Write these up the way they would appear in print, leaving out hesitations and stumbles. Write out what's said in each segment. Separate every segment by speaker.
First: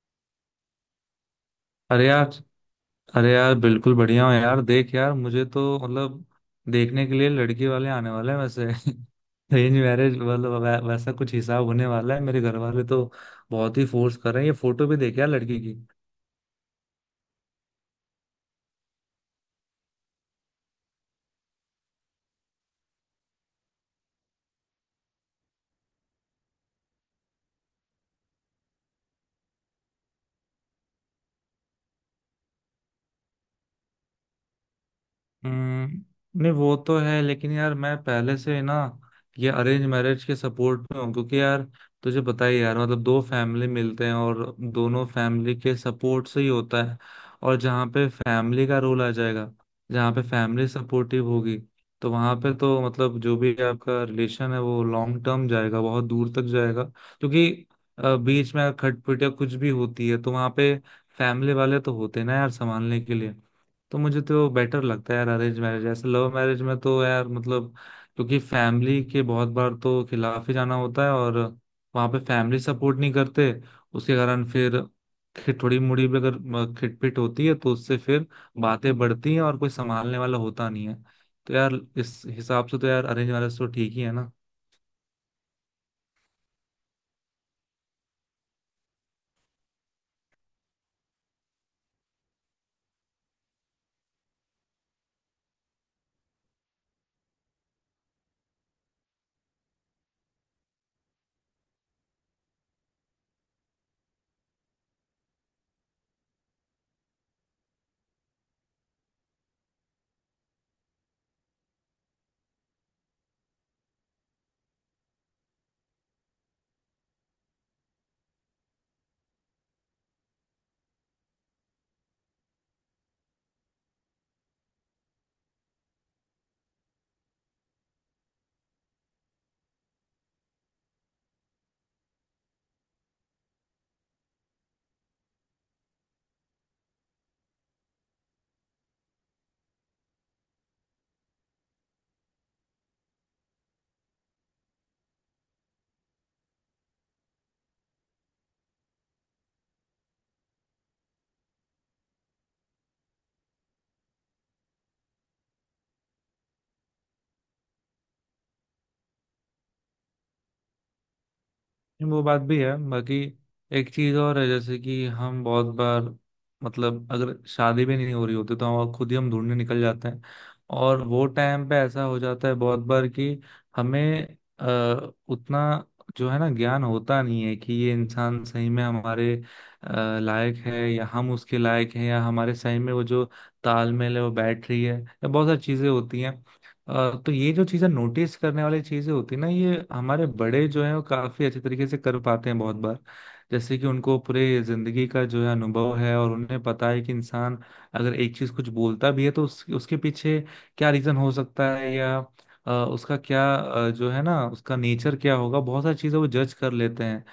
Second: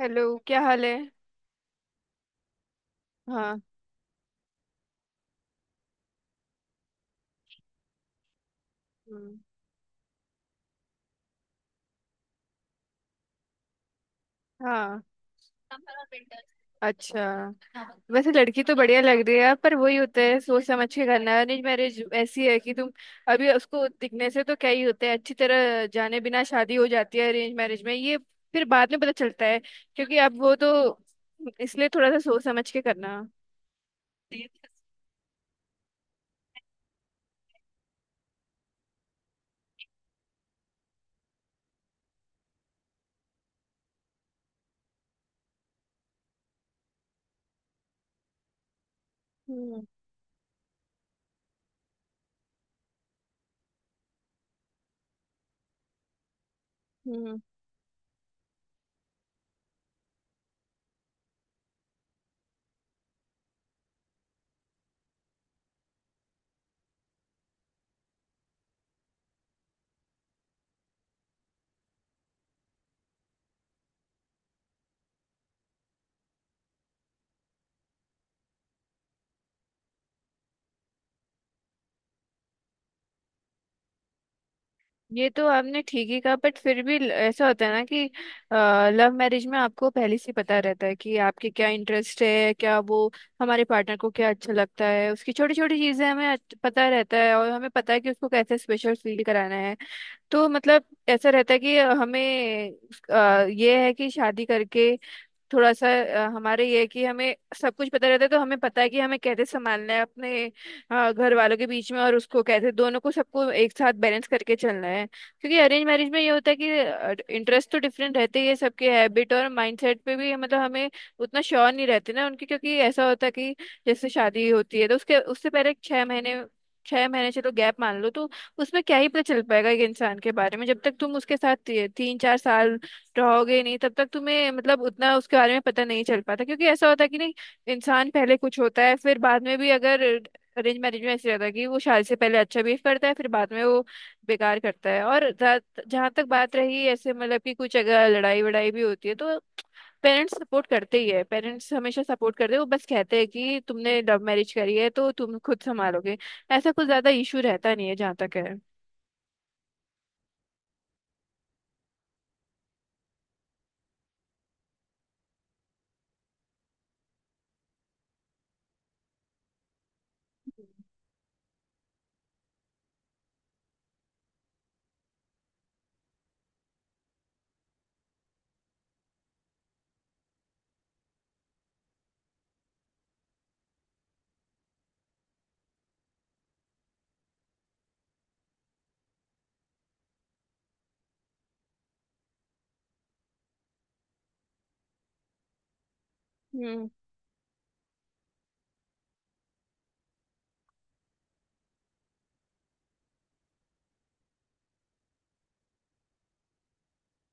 Speaker 1: Hello. क्या हाल है?
Speaker 2: अरे यार, अरे यार
Speaker 1: हाँ।
Speaker 2: बिल्कुल बढ़िया हूँ यार। देख यार, मुझे तो मतलब देखने के लिए लड़की वाले आने वाले हैं वैसे।
Speaker 1: हम्म।
Speaker 2: अरेंज मैरिज मतलब वैसा कुछ हिसाब होने वाला है। मेरे घर वाले तो बहुत ही फोर्स कर रहे हैं। ये फोटो भी
Speaker 1: हाँ।
Speaker 2: देख यार, लड़की की।
Speaker 1: अच्छा। वैसे लड़की तो बढ़िया लग रही है, पर वही होता है, सोच समझ के करना है। अरेंज मैरिज ऐसी है कि तुम अभी उसको दिखने से तो क्या ही होता है, अच्छी तरह जाने बिना शादी हो जाती है अरेंज मैरिज में। ये फिर बाद में पता चलता है, क्योंकि अब वो तो, इसलिए थोड़ा सा सोच समझ के करना। हम्म।
Speaker 2: हम्म, नहीं वो तो है, लेकिन यार मैं पहले से ना ये अरेंज मैरिज के सपोर्ट में हूँ। क्योंकि यार तुझे पता ही है यार, मतलब दो फैमिली मिलते हैं और दोनों फैमिली के सपोर्ट से ही होता है। और जहाँ पे फैमिली का रोल आ जाएगा, जहाँ पे फैमिली सपोर्टिव होगी, तो वहां पे तो मतलब जो भी आपका रिलेशन है वो लॉन्ग टर्म जाएगा, बहुत दूर तक जाएगा।
Speaker 1: हम्म।
Speaker 2: क्योंकि बीच में अगर खटपट या कुछ भी होती है तो वहां पे फैमिली वाले तो होते हैं ना यार, संभालने के लिए। तो मुझे तो बेटर लगता है यार अरेंज मैरिज, ऐसे लव मैरिज में तो यार मतलब क्योंकि फैमिली के बहुत बार तो खिलाफ ही जाना होता है और वहां पे फैमिली सपोर्ट नहीं करते। उसके कारण फिर थोड़ी मुड़ी भी अगर खिटपिट होती है तो उससे फिर बातें बढ़ती हैं और कोई संभालने वाला होता नहीं है। तो यार इस हिसाब से तो यार अरेंज मैरिज तो ठीक ही है।
Speaker 1: ये तो आपने ठीक ही कहा, बट फिर भी ऐसा होता है ना कि लव मैरिज में आपको पहले से ही पता रहता है कि आपके क्या इंटरेस्ट है, क्या वो, हमारे पार्टनर को क्या अच्छा लगता है, उसकी छोटी छोटी चीजें हमें पता रहता है, और हमें पता है कि उसको कैसे स्पेशल फील कराना है। तो मतलब ऐसा रहता है कि हमें, ये है कि शादी करके थोड़ा सा, हमारे ये है कि हमें सब कुछ पता रहता है, तो हमें पता है कि हमें कैसे संभालना है अपने, घर वालों के बीच में, और उसको कैसे दोनों को सबको एक साथ बैलेंस करके चलना है। क्योंकि अरेंज मैरिज में ये होता है कि इंटरेस्ट तो डिफरेंट रहते ही है सबके, हैबिट और माइंडसेट पे भी मतलब हमें उतना श्योर नहीं रहते ना उनके। क्योंकि ऐसा होता है कि जैसे शादी होती है तो उसके उससे पहले छह महीने, छह महीने चलो गैप मान लो, तो उसमें क्या ही पता चल पाएगा एक इंसान के बारे में? जब तक तुम उसके साथ तीन चार साल रहोगे ही नहीं, तब तक तुम्हें मतलब उतना उसके बारे में पता नहीं चल पाता। क्योंकि ऐसा होता है कि नहीं, इंसान पहले कुछ होता है फिर बाद में भी अगर, अरेंज मैरिज में ऐसे रहता है कि वो शादी से पहले अच्छा बिहेव करता है, फिर बाद में वो बेकार करता है। और जहां तक बात रही ऐसे मतलब कि कुछ अगर लड़ाई वड़ाई भी होती है, तो पेरेंट्स सपोर्ट करते ही है। पेरेंट्स हमेशा सपोर्ट करते हैं, वो बस कहते हैं कि तुमने लव मैरिज करी है तो तुम खुद संभालोगे। ऐसा कुछ ज्यादा इशू रहता नहीं है जहाँ तक है।
Speaker 2: नहीं, वो बात भी है। बाकी एक चीज और है, जैसे कि हम बहुत बार मतलब अगर शादी भी नहीं हो रही होती तो हम खुद ही हम ढूंढने निकल जाते हैं। और वो टाइम पे ऐसा हो जाता है बहुत बार कि हमें उतना जो है ना ज्ञान होता नहीं है कि ये इंसान सही में हमारे लायक है या हम उसके लायक हैं या हमारे सही में वो जो तालमेल है वो बैठ रही है या बहुत सारी चीजें होती हैं। तो ये जो चीजें नोटिस करने वाली चीजें होती है ना, ये हमारे बड़े जो हैं वो काफी अच्छे तरीके से कर पाते हैं बहुत बार। जैसे कि उनको पूरे जिंदगी का जो है अनुभव है और उन्हें
Speaker 1: हम्म।
Speaker 2: पता है कि इंसान अगर एक चीज कुछ बोलता भी है तो उसके पीछे क्या रीजन हो सकता है, या उसका क्या जो है ना उसका नेचर क्या होगा, बहुत सारी चीजें वो जज कर लेते हैं।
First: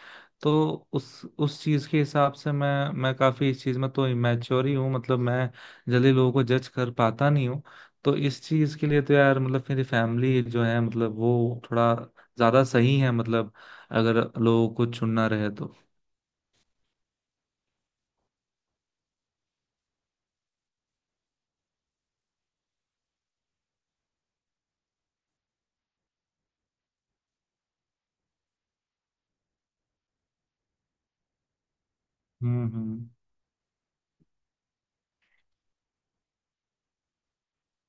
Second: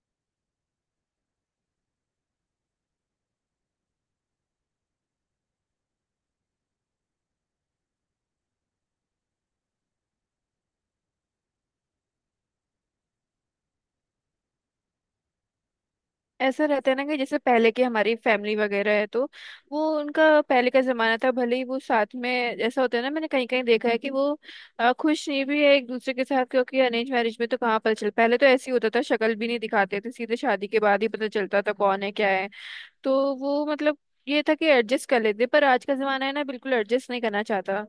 Speaker 2: तो उस चीज के हिसाब से मैं काफी इस चीज में तो इमेच्योर ही हूँ, मतलब मैं जल्दी लोगों को जज कर पाता नहीं हूँ। तो इस चीज के लिए तो यार मतलब मेरी फैमिली जो है, मतलब वो थोड़ा ज्यादा सही है मतलब, अगर लोगों को चुनना रहे तो।
Speaker 1: ऐसा रहता है ना कि जैसे पहले की हमारी फैमिली वगैरह है, तो वो उनका पहले का जमाना था। भले ही वो साथ में, ऐसा होता है ना, मैंने कहीं कहीं देखा है कि वो खुश नहीं भी है एक दूसरे के साथ। क्योंकि अरेंज मैरिज में तो कहाँ पता चल, पहले तो ऐसे ही होता था, शक्ल भी नहीं दिखाते थे, सीधे शादी के बाद ही पता चलता था कौन है क्या है।
Speaker 2: हम्म, हम्म,
Speaker 1: तो वो मतलब, ये था कि एडजस्ट कर लेते। पर आज का जमाना है ना, बिल्कुल एडजस्ट नहीं करना चाहता।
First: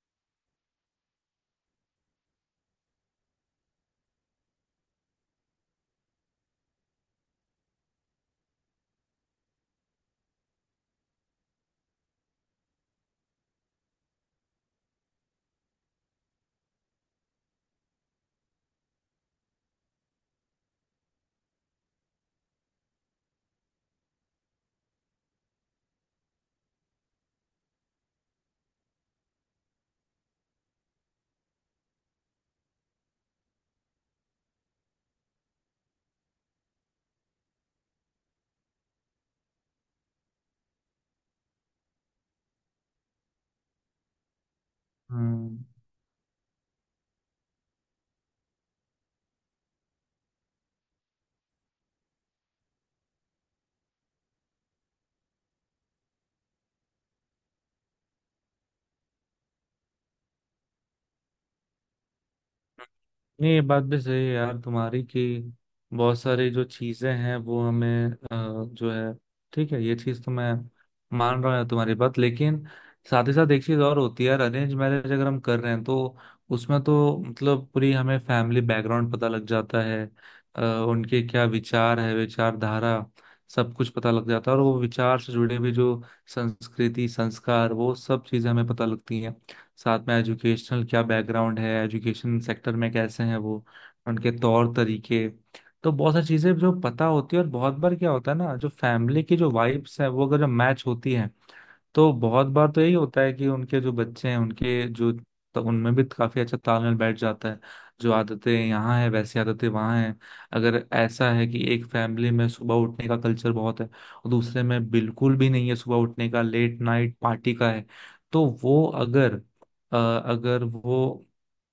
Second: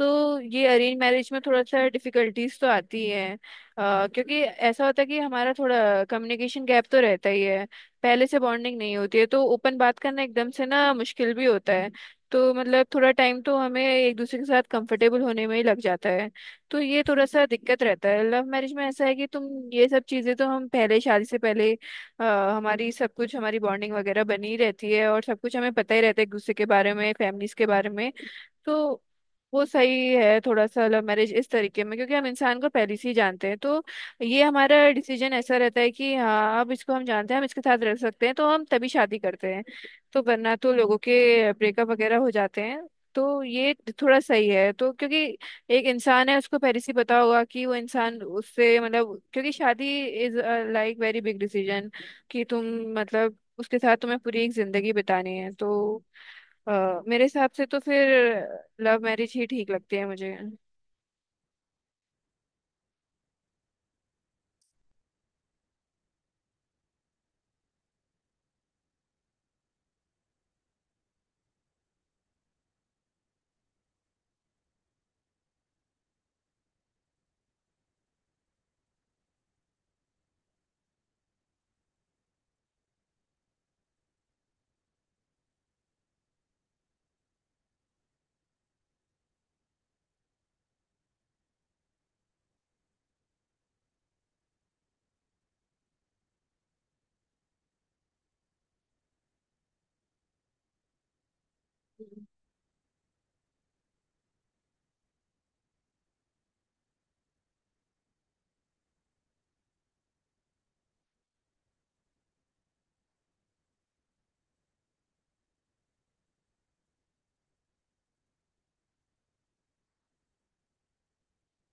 Speaker 1: तो ये अरेंज मैरिज में थोड़ा सा डिफिकल्टीज तो आती है, क्योंकि ऐसा होता है कि हमारा थोड़ा कम्युनिकेशन गैप तो रहता ही है। पहले से बॉन्डिंग नहीं होती है, तो ओपन बात करना एकदम से ना मुश्किल भी होता है। तो मतलब थोड़ा टाइम तो हमें एक दूसरे के साथ कंफर्टेबल होने में ही लग जाता है। तो ये थोड़ा सा दिक्कत रहता है। लव मैरिज में ऐसा है कि तुम ये सब चीजें तो हम पहले शादी से पहले, अ, हमारी सब कुछ हमारी बॉन्डिंग वगैरह बनी रहती है, और सब कुछ हमें पता ही रहता है एक दूसरे के बारे में, फैमिलीज के बारे में। तो वो सही है थोड़ा सा लव मैरिज इस तरीके में, क्योंकि हम इंसान को पहले से ही जानते हैं। तो ये हमारा डिसीजन ऐसा रहता है कि हाँ, अब इसको हम जानते हैं, हम इसके साथ रह सकते हैं, तो हम तभी शादी करते हैं। तो वरना तो लोगों के ब्रेकअप वगैरह हो जाते हैं। तो ये थोड़ा सही है तो, क्योंकि
Speaker 2: हम्म।
Speaker 1: एक इंसान है, उसको पहले से ही पता होगा कि वो इंसान उससे मतलब, क्योंकि शादी is like very big decision कि तुम, मतलब उसके साथ तुम्हें पूरी एक जिंदगी बितानी है। तो मेरे हिसाब से तो फिर लव मैरिज ही ठीक लगती है मुझे।
Speaker 2: नहीं, ये बात भी सही है यार तुम्हारी कि बहुत सारी जो चीजें हैं वो हमें जो है, ठीक है, ये चीज तो मैं मान रहा हूँ यार तुम्हारी बात। लेकिन साथ ही साथ एक चीज और होती है यार, अरेंज मैरिज अगर हम कर रहे हैं तो उसमें तो मतलब पूरी हमें फैमिली बैकग्राउंड पता लग जाता है। अ, उनके क्या विचार है, विचारधारा, सब कुछ पता लग जाता है। और वो विचार से जुड़े भी जो संस्कृति संस्कार, वो सब चीजें हमें पता लगती हैं। साथ में एजुकेशनल क्या बैकग्राउंड है, एजुकेशन सेक्टर में कैसे हैं वो, उनके तौर तरीके, तो बहुत सारी चीजें जो पता होती है। और बहुत बार क्या होता है ना, जो फैमिली की जो वाइब्स है वो अगर जो मैच होती है, तो बहुत बार तो यही होता है कि उनके जो बच्चे हैं, उनके जो उनमें भी काफी अच्छा तालमेल बैठ जाता है। जो आदतें यहाँ है वैसी आदतें वहाँ हैं। अगर ऐसा है कि एक फैमिली में सुबह उठने का कल्चर बहुत है और दूसरे में बिल्कुल भी नहीं है, सुबह उठने का, लेट नाइट पार्टी का है, तो वो अगर अ, अगर वो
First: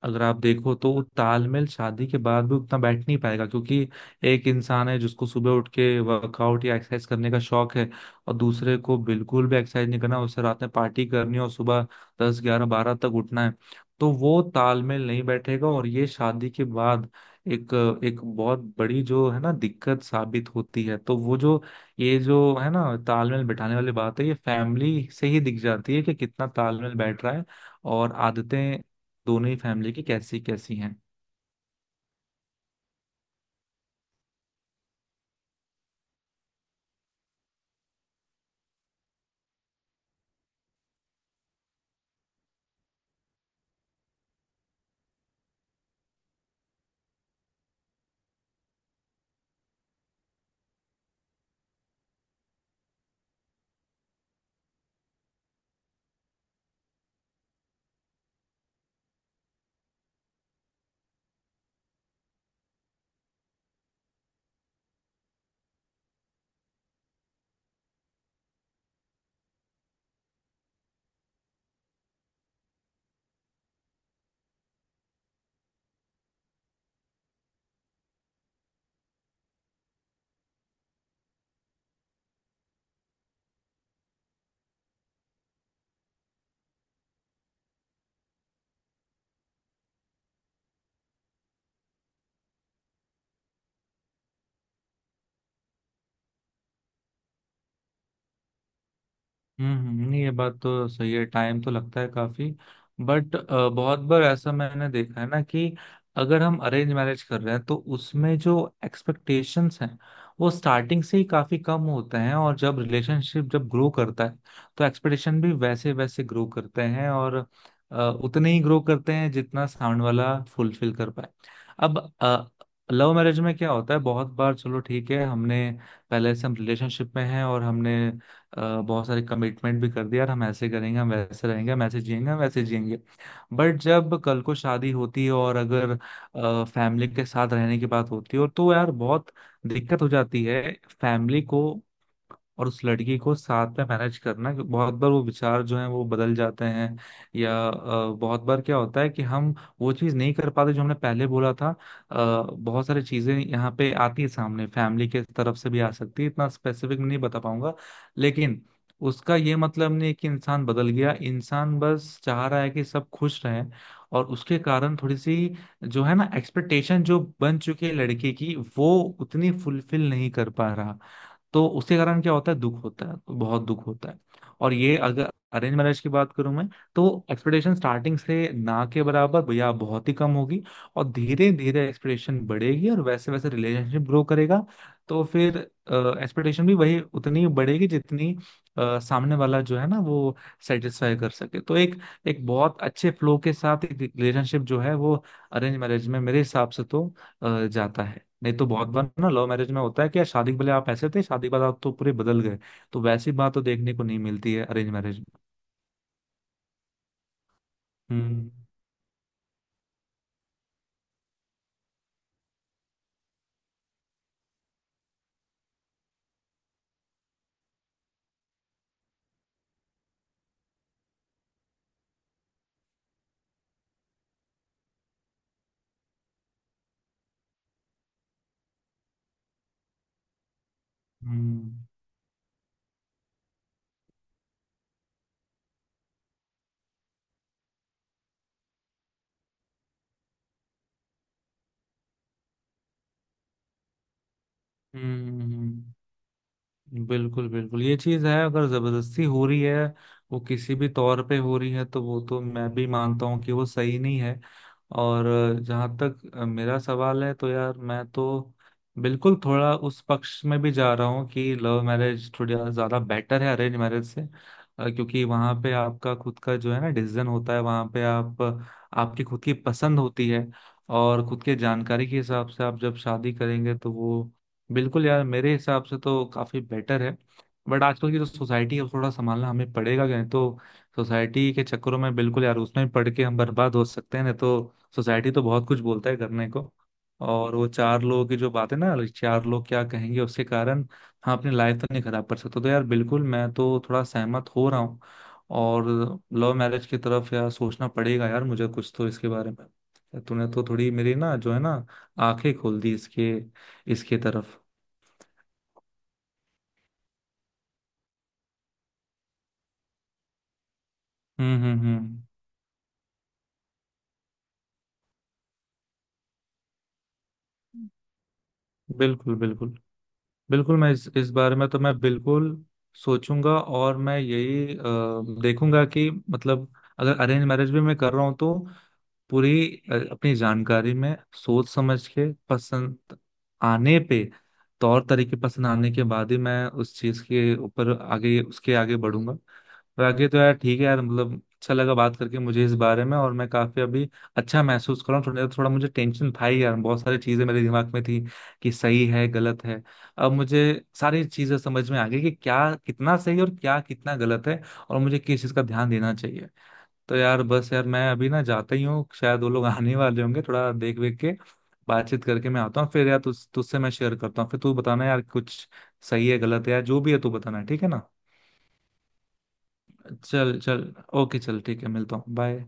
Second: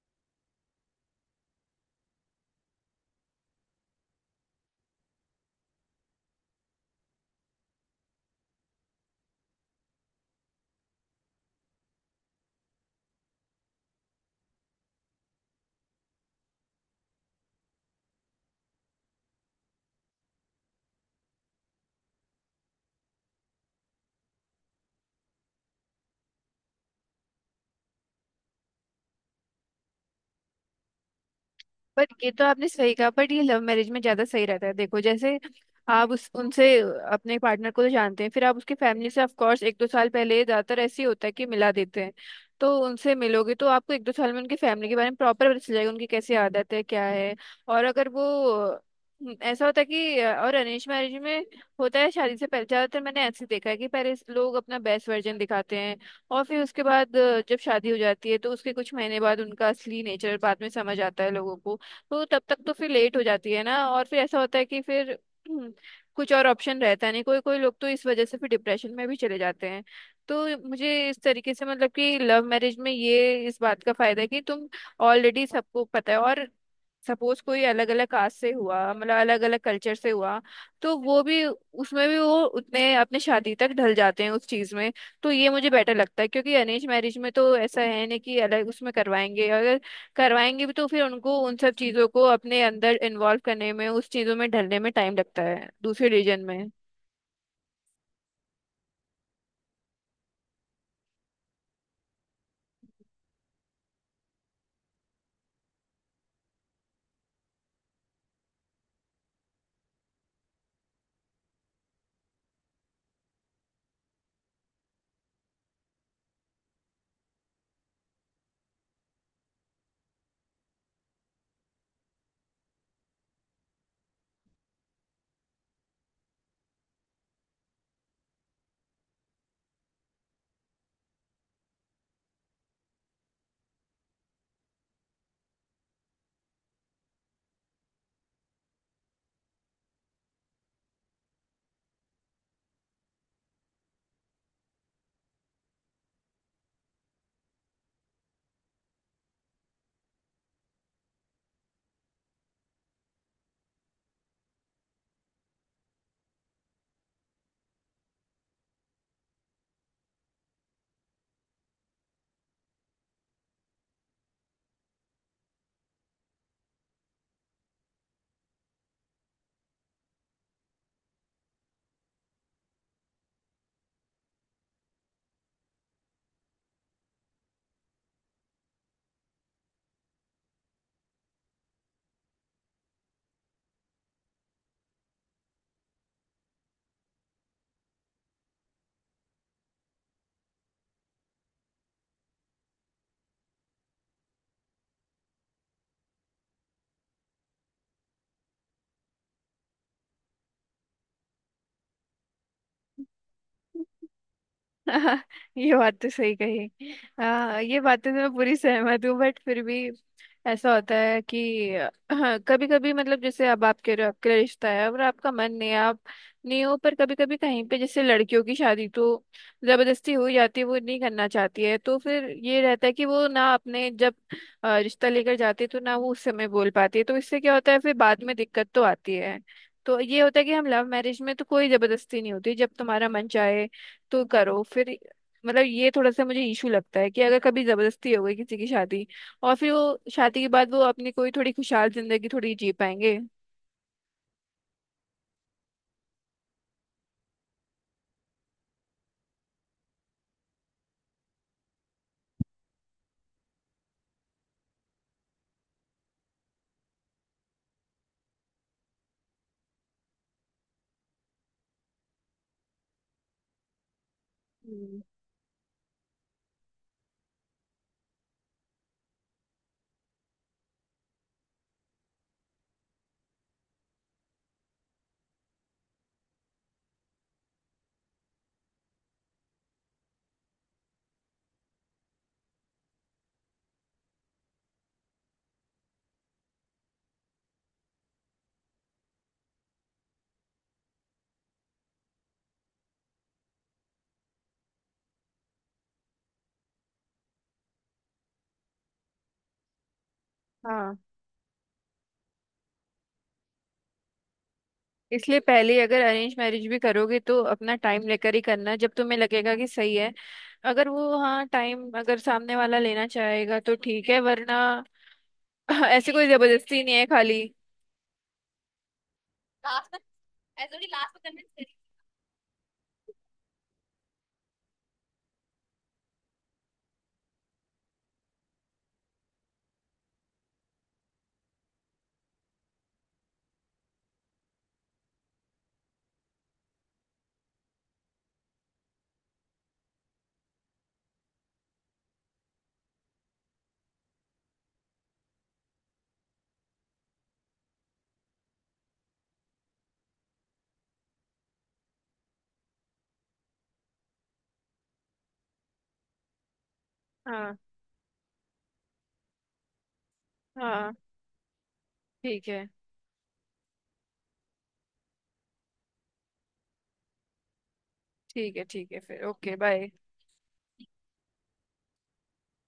Speaker 2: अगर आप देखो तो वो तालमेल शादी के बाद भी उतना बैठ नहीं पाएगा। क्योंकि एक इंसान है जिसको सुबह उठ के वर्कआउट या एक्सरसाइज करने का शौक है, और दूसरे को बिल्कुल भी एक्सरसाइज नहीं करना, उसे रात में पार्टी करनी और सुबह 10 11 12 तक उठना है। तो वो तालमेल नहीं बैठेगा, और ये शादी के बाद एक एक बहुत बड़ी जो है ना दिक्कत साबित होती है। तो वो जो, ये जो है ना तालमेल बिठाने वाली बात है, ये फैमिली से ही दिख जाती है कि कितना तालमेल बैठ रहा है और आदतें दोनों ही फैमिली की कैसी कैसी हैं।
Speaker 1: बट ये तो आपने सही कहा, बट ये लव मैरिज में ज्यादा सही रहता है। देखो, जैसे आप उस उनसे, अपने पार्टनर को तो जानते हैं, फिर आप उसकी फैमिली से ऑफ कोर्स एक दो साल पहले, ज्यादातर ऐसे ही होता है कि मिला देते हैं। तो उनसे मिलोगे तो आपको एक दो साल में उनकी फैमिली के बारे में प्रॉपर पता चल जाएगा, उनकी कैसी आदत है क्या है। और अगर वो, ऐसा होता है कि, और अरेंज मैरिज में होता है, शादी से पहले ज्यादातर मैंने ऐसे देखा है कि पहले लोग अपना बेस्ट वर्जन दिखाते हैं, और फिर उसके बाद जब शादी हो जाती है तो उसके कुछ महीने बाद उनका असली नेचर बाद में समझ आता है लोगों को। तो तब तक तो फिर लेट हो जाती है ना। और फिर ऐसा होता है कि फिर, हम्म, कुछ और ऑप्शन रहता नहीं, कोई कोई लोग तो इस वजह से फिर डिप्रेशन में भी चले जाते हैं। तो मुझे इस तरीके से मतलब कि लव मैरिज में ये इस बात का फायदा है कि तुम ऑलरेडी सबको पता है। और सपोज कोई अलग अलग कास्ट से हुआ, मतलब अलग अलग कल्चर से हुआ, तो वो भी, उसमें भी वो उतने अपने शादी तक ढल जाते हैं उस चीज में। तो ये मुझे बेटर लगता है, क्योंकि अरेंज मैरिज में तो ऐसा है नहीं कि अलग उसमें करवाएंगे। अगर करवाएंगे भी तो फिर उनको उन सब चीजों को अपने अंदर इन्वॉल्व करने में, उस चीजों में ढलने में टाइम लगता है दूसरे रीजन में।
Speaker 2: हम्म, नहीं ये बात तो सही है, टाइम तो लगता है काफी। बट बहुत बार ऐसा मैंने देखा है ना कि अगर हम अरेंज मैरिज कर रहे हैं तो उसमें जो एक्सपेक्टेशंस हैं वो स्टार्टिंग से ही काफी कम होते हैं, और जब रिलेशनशिप जब ग्रो करता है तो एक्सपेक्टेशन भी वैसे वैसे ग्रो करते हैं, और अ, उतने ही ग्रो करते हैं जितना साउंड वाला फुलफिल कर पाए। अब लव मैरिज में क्या होता है, बहुत बार, चलो ठीक है, हमने पहले से हम रिलेशनशिप में हैं और हमने बहुत सारे कमिटमेंट भी कर दिया यार, हम ऐसे करेंगे, हम वैसे रहेंगे, हम ऐसे जिएंगे, हम वैसे जिएंगे। बट जब कल को शादी होती है और अगर फैमिली के साथ रहने की बात होती है और, तो यार बहुत दिक्कत हो जाती है। फैमिली को और उस लड़की को साथ में मैनेज करना कि बहुत बार वो विचार जो है वो बदल जाते हैं। या बहुत बार क्या होता है कि हम वो चीज़ नहीं कर पाते जो हमने पहले बोला था। अ, बहुत सारी चीज़ें यहाँ पे आती है सामने, फैमिली के तरफ से भी आ सकती है, इतना स्पेसिफिक नहीं बता पाऊंगा। लेकिन उसका ये मतलब नहीं कि इंसान बदल गया, इंसान बस चाह रहा है कि सब खुश रहें। और उसके कारण थोड़ी सी जो है ना एक्सपेक्टेशन जो बन चुकी है लड़के की, वो उतनी फुलफिल नहीं कर पा रहा। तो उसके कारण क्या होता है, दुख होता है, तो बहुत दुख होता है। और ये अगर अरेंज मैरिज की बात करूं मैं, तो एक्सपेक्टेशन स्टार्टिंग से ना के बराबर या बहुत ही कम होगी, और धीरे धीरे एक्सपेक्टेशन बढ़ेगी और वैसे वैसे रिलेशनशिप ग्रो करेगा। तो फिर एक्सपेक्टेशन भी वही उतनी ही बढ़ेगी जितनी सामने वाला जो है ना वो सेटिस्फाई कर सके। तो एक एक बहुत अच्छे फ्लो के साथ एक रिलेशनशिप जो है वो अरेंज मैरिज में मेरे हिसाब से तो जाता है। नहीं तो बहुत बार ना लव मैरिज में होता है कि यार शादी के पहले आप ऐसे थे, शादी के बाद आप तो पूरे बदल गए। तो वैसी बात तो देखने को नहीं मिलती है अरेंज मैरिज में।
Speaker 1: ये बात तो सही कही। आ, ये बातें तो मैं
Speaker 2: हम्म,
Speaker 1: पूरी सहमत हूँ, बट फिर भी ऐसा होता है कि कभी कभी मतलब, जैसे अब आपके आपके रिश्ता है, और आपका मन नहीं है, आप नहीं हो, पर कभी कभी कहीं पे, जैसे लड़कियों की शादी तो जबरदस्ती हो जाती है, वो नहीं करना चाहती है, तो फिर ये रहता है कि वो ना अपने जब रिश्ता लेकर जाती है तो ना वो उस समय बोल पाती है, तो इससे क्या होता है फिर बाद में दिक्कत तो आती है। तो ये होता है कि हम लव मैरिज में तो कोई
Speaker 2: हम्म,
Speaker 1: जबरदस्ती नहीं होती। जब तुम्हारा मन चाहे तो करो फिर, मतलब ये थोड़ा सा मुझे इशू लगता है कि अगर कभी जबरदस्ती हो गई किसी की शादी, और फिर वो शादी के बाद वो अपनी कोई थोड़ी खुशहाल जिंदगी थोड़ी जी पाएंगे।
Speaker 2: हम्म, बिल्कुल बिल्कुल, ये चीज है, अगर जबरदस्ती हो रही है वो किसी भी तौर पे हो रही है तो वो तो मैं भी मानता हूँ कि वो सही नहीं है। और जहां तक मेरा सवाल है तो यार मैं तो बिल्कुल थोड़ा उस पक्ष में भी जा रहा हूँ कि लव मैरिज थोड़ी ज्यादा बेटर है अरेंज मैरिज से।
Speaker 1: हम्म।
Speaker 2: क्योंकि वहां पे आपका खुद का जो है ना डिसीजन होता है, वहां पे आप, आपकी खुद की पसंद होती है, और खुद के जानकारी के हिसाब से आप जब शादी करेंगे तो वो बिल्कुल यार मेरे हिसाब से तो काफी बेटर है। बट आजकल की जो सोसाइटी है उसको थोड़ा संभालना हमें पड़ेगा कहीं तो। सोसाइटी के चक्करों में बिल्कुल यार उसमें पड़ के हम बर्बाद हो सकते हैं, नहीं तो सोसाइटी तो बहुत कुछ बोलता है करने को। और वो चार लोगों की जो बात है ना, चार लोग क्या कहेंगे, उसके कारण हम अपनी लाइफ तो नहीं खराब कर सकते। तो यार बिल्कुल मैं तो थोड़ा सहमत हो रहा हूँ, और लव मैरिज की तरफ यार सोचना पड़ेगा यार मुझे कुछ तो। इसके बारे में तूने तो थोड़ी
Speaker 1: हाँ,
Speaker 2: मेरी ना जो है ना आंखें खोल दी, इसके इसके तरफ।
Speaker 1: इसलिए पहले ही अगर अरेंज मैरिज भी करोगे तो अपना टाइम लेकर ही करना, जब तुम्हें लगेगा कि सही है। अगर वो, हाँ,
Speaker 2: हम्म, हम्म,
Speaker 1: टाइम अगर
Speaker 2: हम्म,
Speaker 1: सामने वाला लेना चाहेगा तो ठीक है, वरना ऐसी कोई जबरदस्ती नहीं है खाली।
Speaker 2: बिल्कुल बिल्कुल। बिल्कुल मैं इस बारे में तो मैं बिल्कुल सोचूंगा, और मैं यही देखूंगा कि मतलब अगर अरेंज मैरिज भी मैं कर रहा हूँ तो पूरी अपनी जानकारी में सोच समझ के, पसंद आने पे, तौर तरीके पसंद आने के बाद ही मैं उस चीज के ऊपर आगे, उसके आगे बढ़ूंगा। बाकी तो यार ठीक है यार, मतलब अच्छा लगा बात करके मुझे इस बारे में, और मैं काफी अभी अच्छा महसूस कर रहा हूँ। थोड़ा थोड़ा मुझे टेंशन था ही यार, बहुत सारी चीजें मेरे दिमाग में थी कि सही है गलत है। अब मुझे सारी चीजें समझ में आ गई कि क्या कितना सही और क्या कितना गलत है, और मुझे किस चीज का ध्यान देना चाहिए। तो यार
Speaker 1: हाँ।
Speaker 2: बस यार मैं अभी ना जाता ही हूँ, शायद वो लोग आने वाले होंगे, थोड़ा
Speaker 1: हाँ।
Speaker 2: देख वेख के बातचीत
Speaker 1: ठीक
Speaker 2: करके मैं
Speaker 1: है।
Speaker 2: आता हूँ। फिर यार तुझसे मैं शेयर करता हूँ, फिर तू बताना यार कुछ सही है गलत है यार जो भी है तू बताना, ठीक है ना।
Speaker 1: ठीक है। ठीक है, फिर ओके, बाय।
Speaker 2: चल चल, ओके चल, ठीक है, मिलता हूँ, बाय।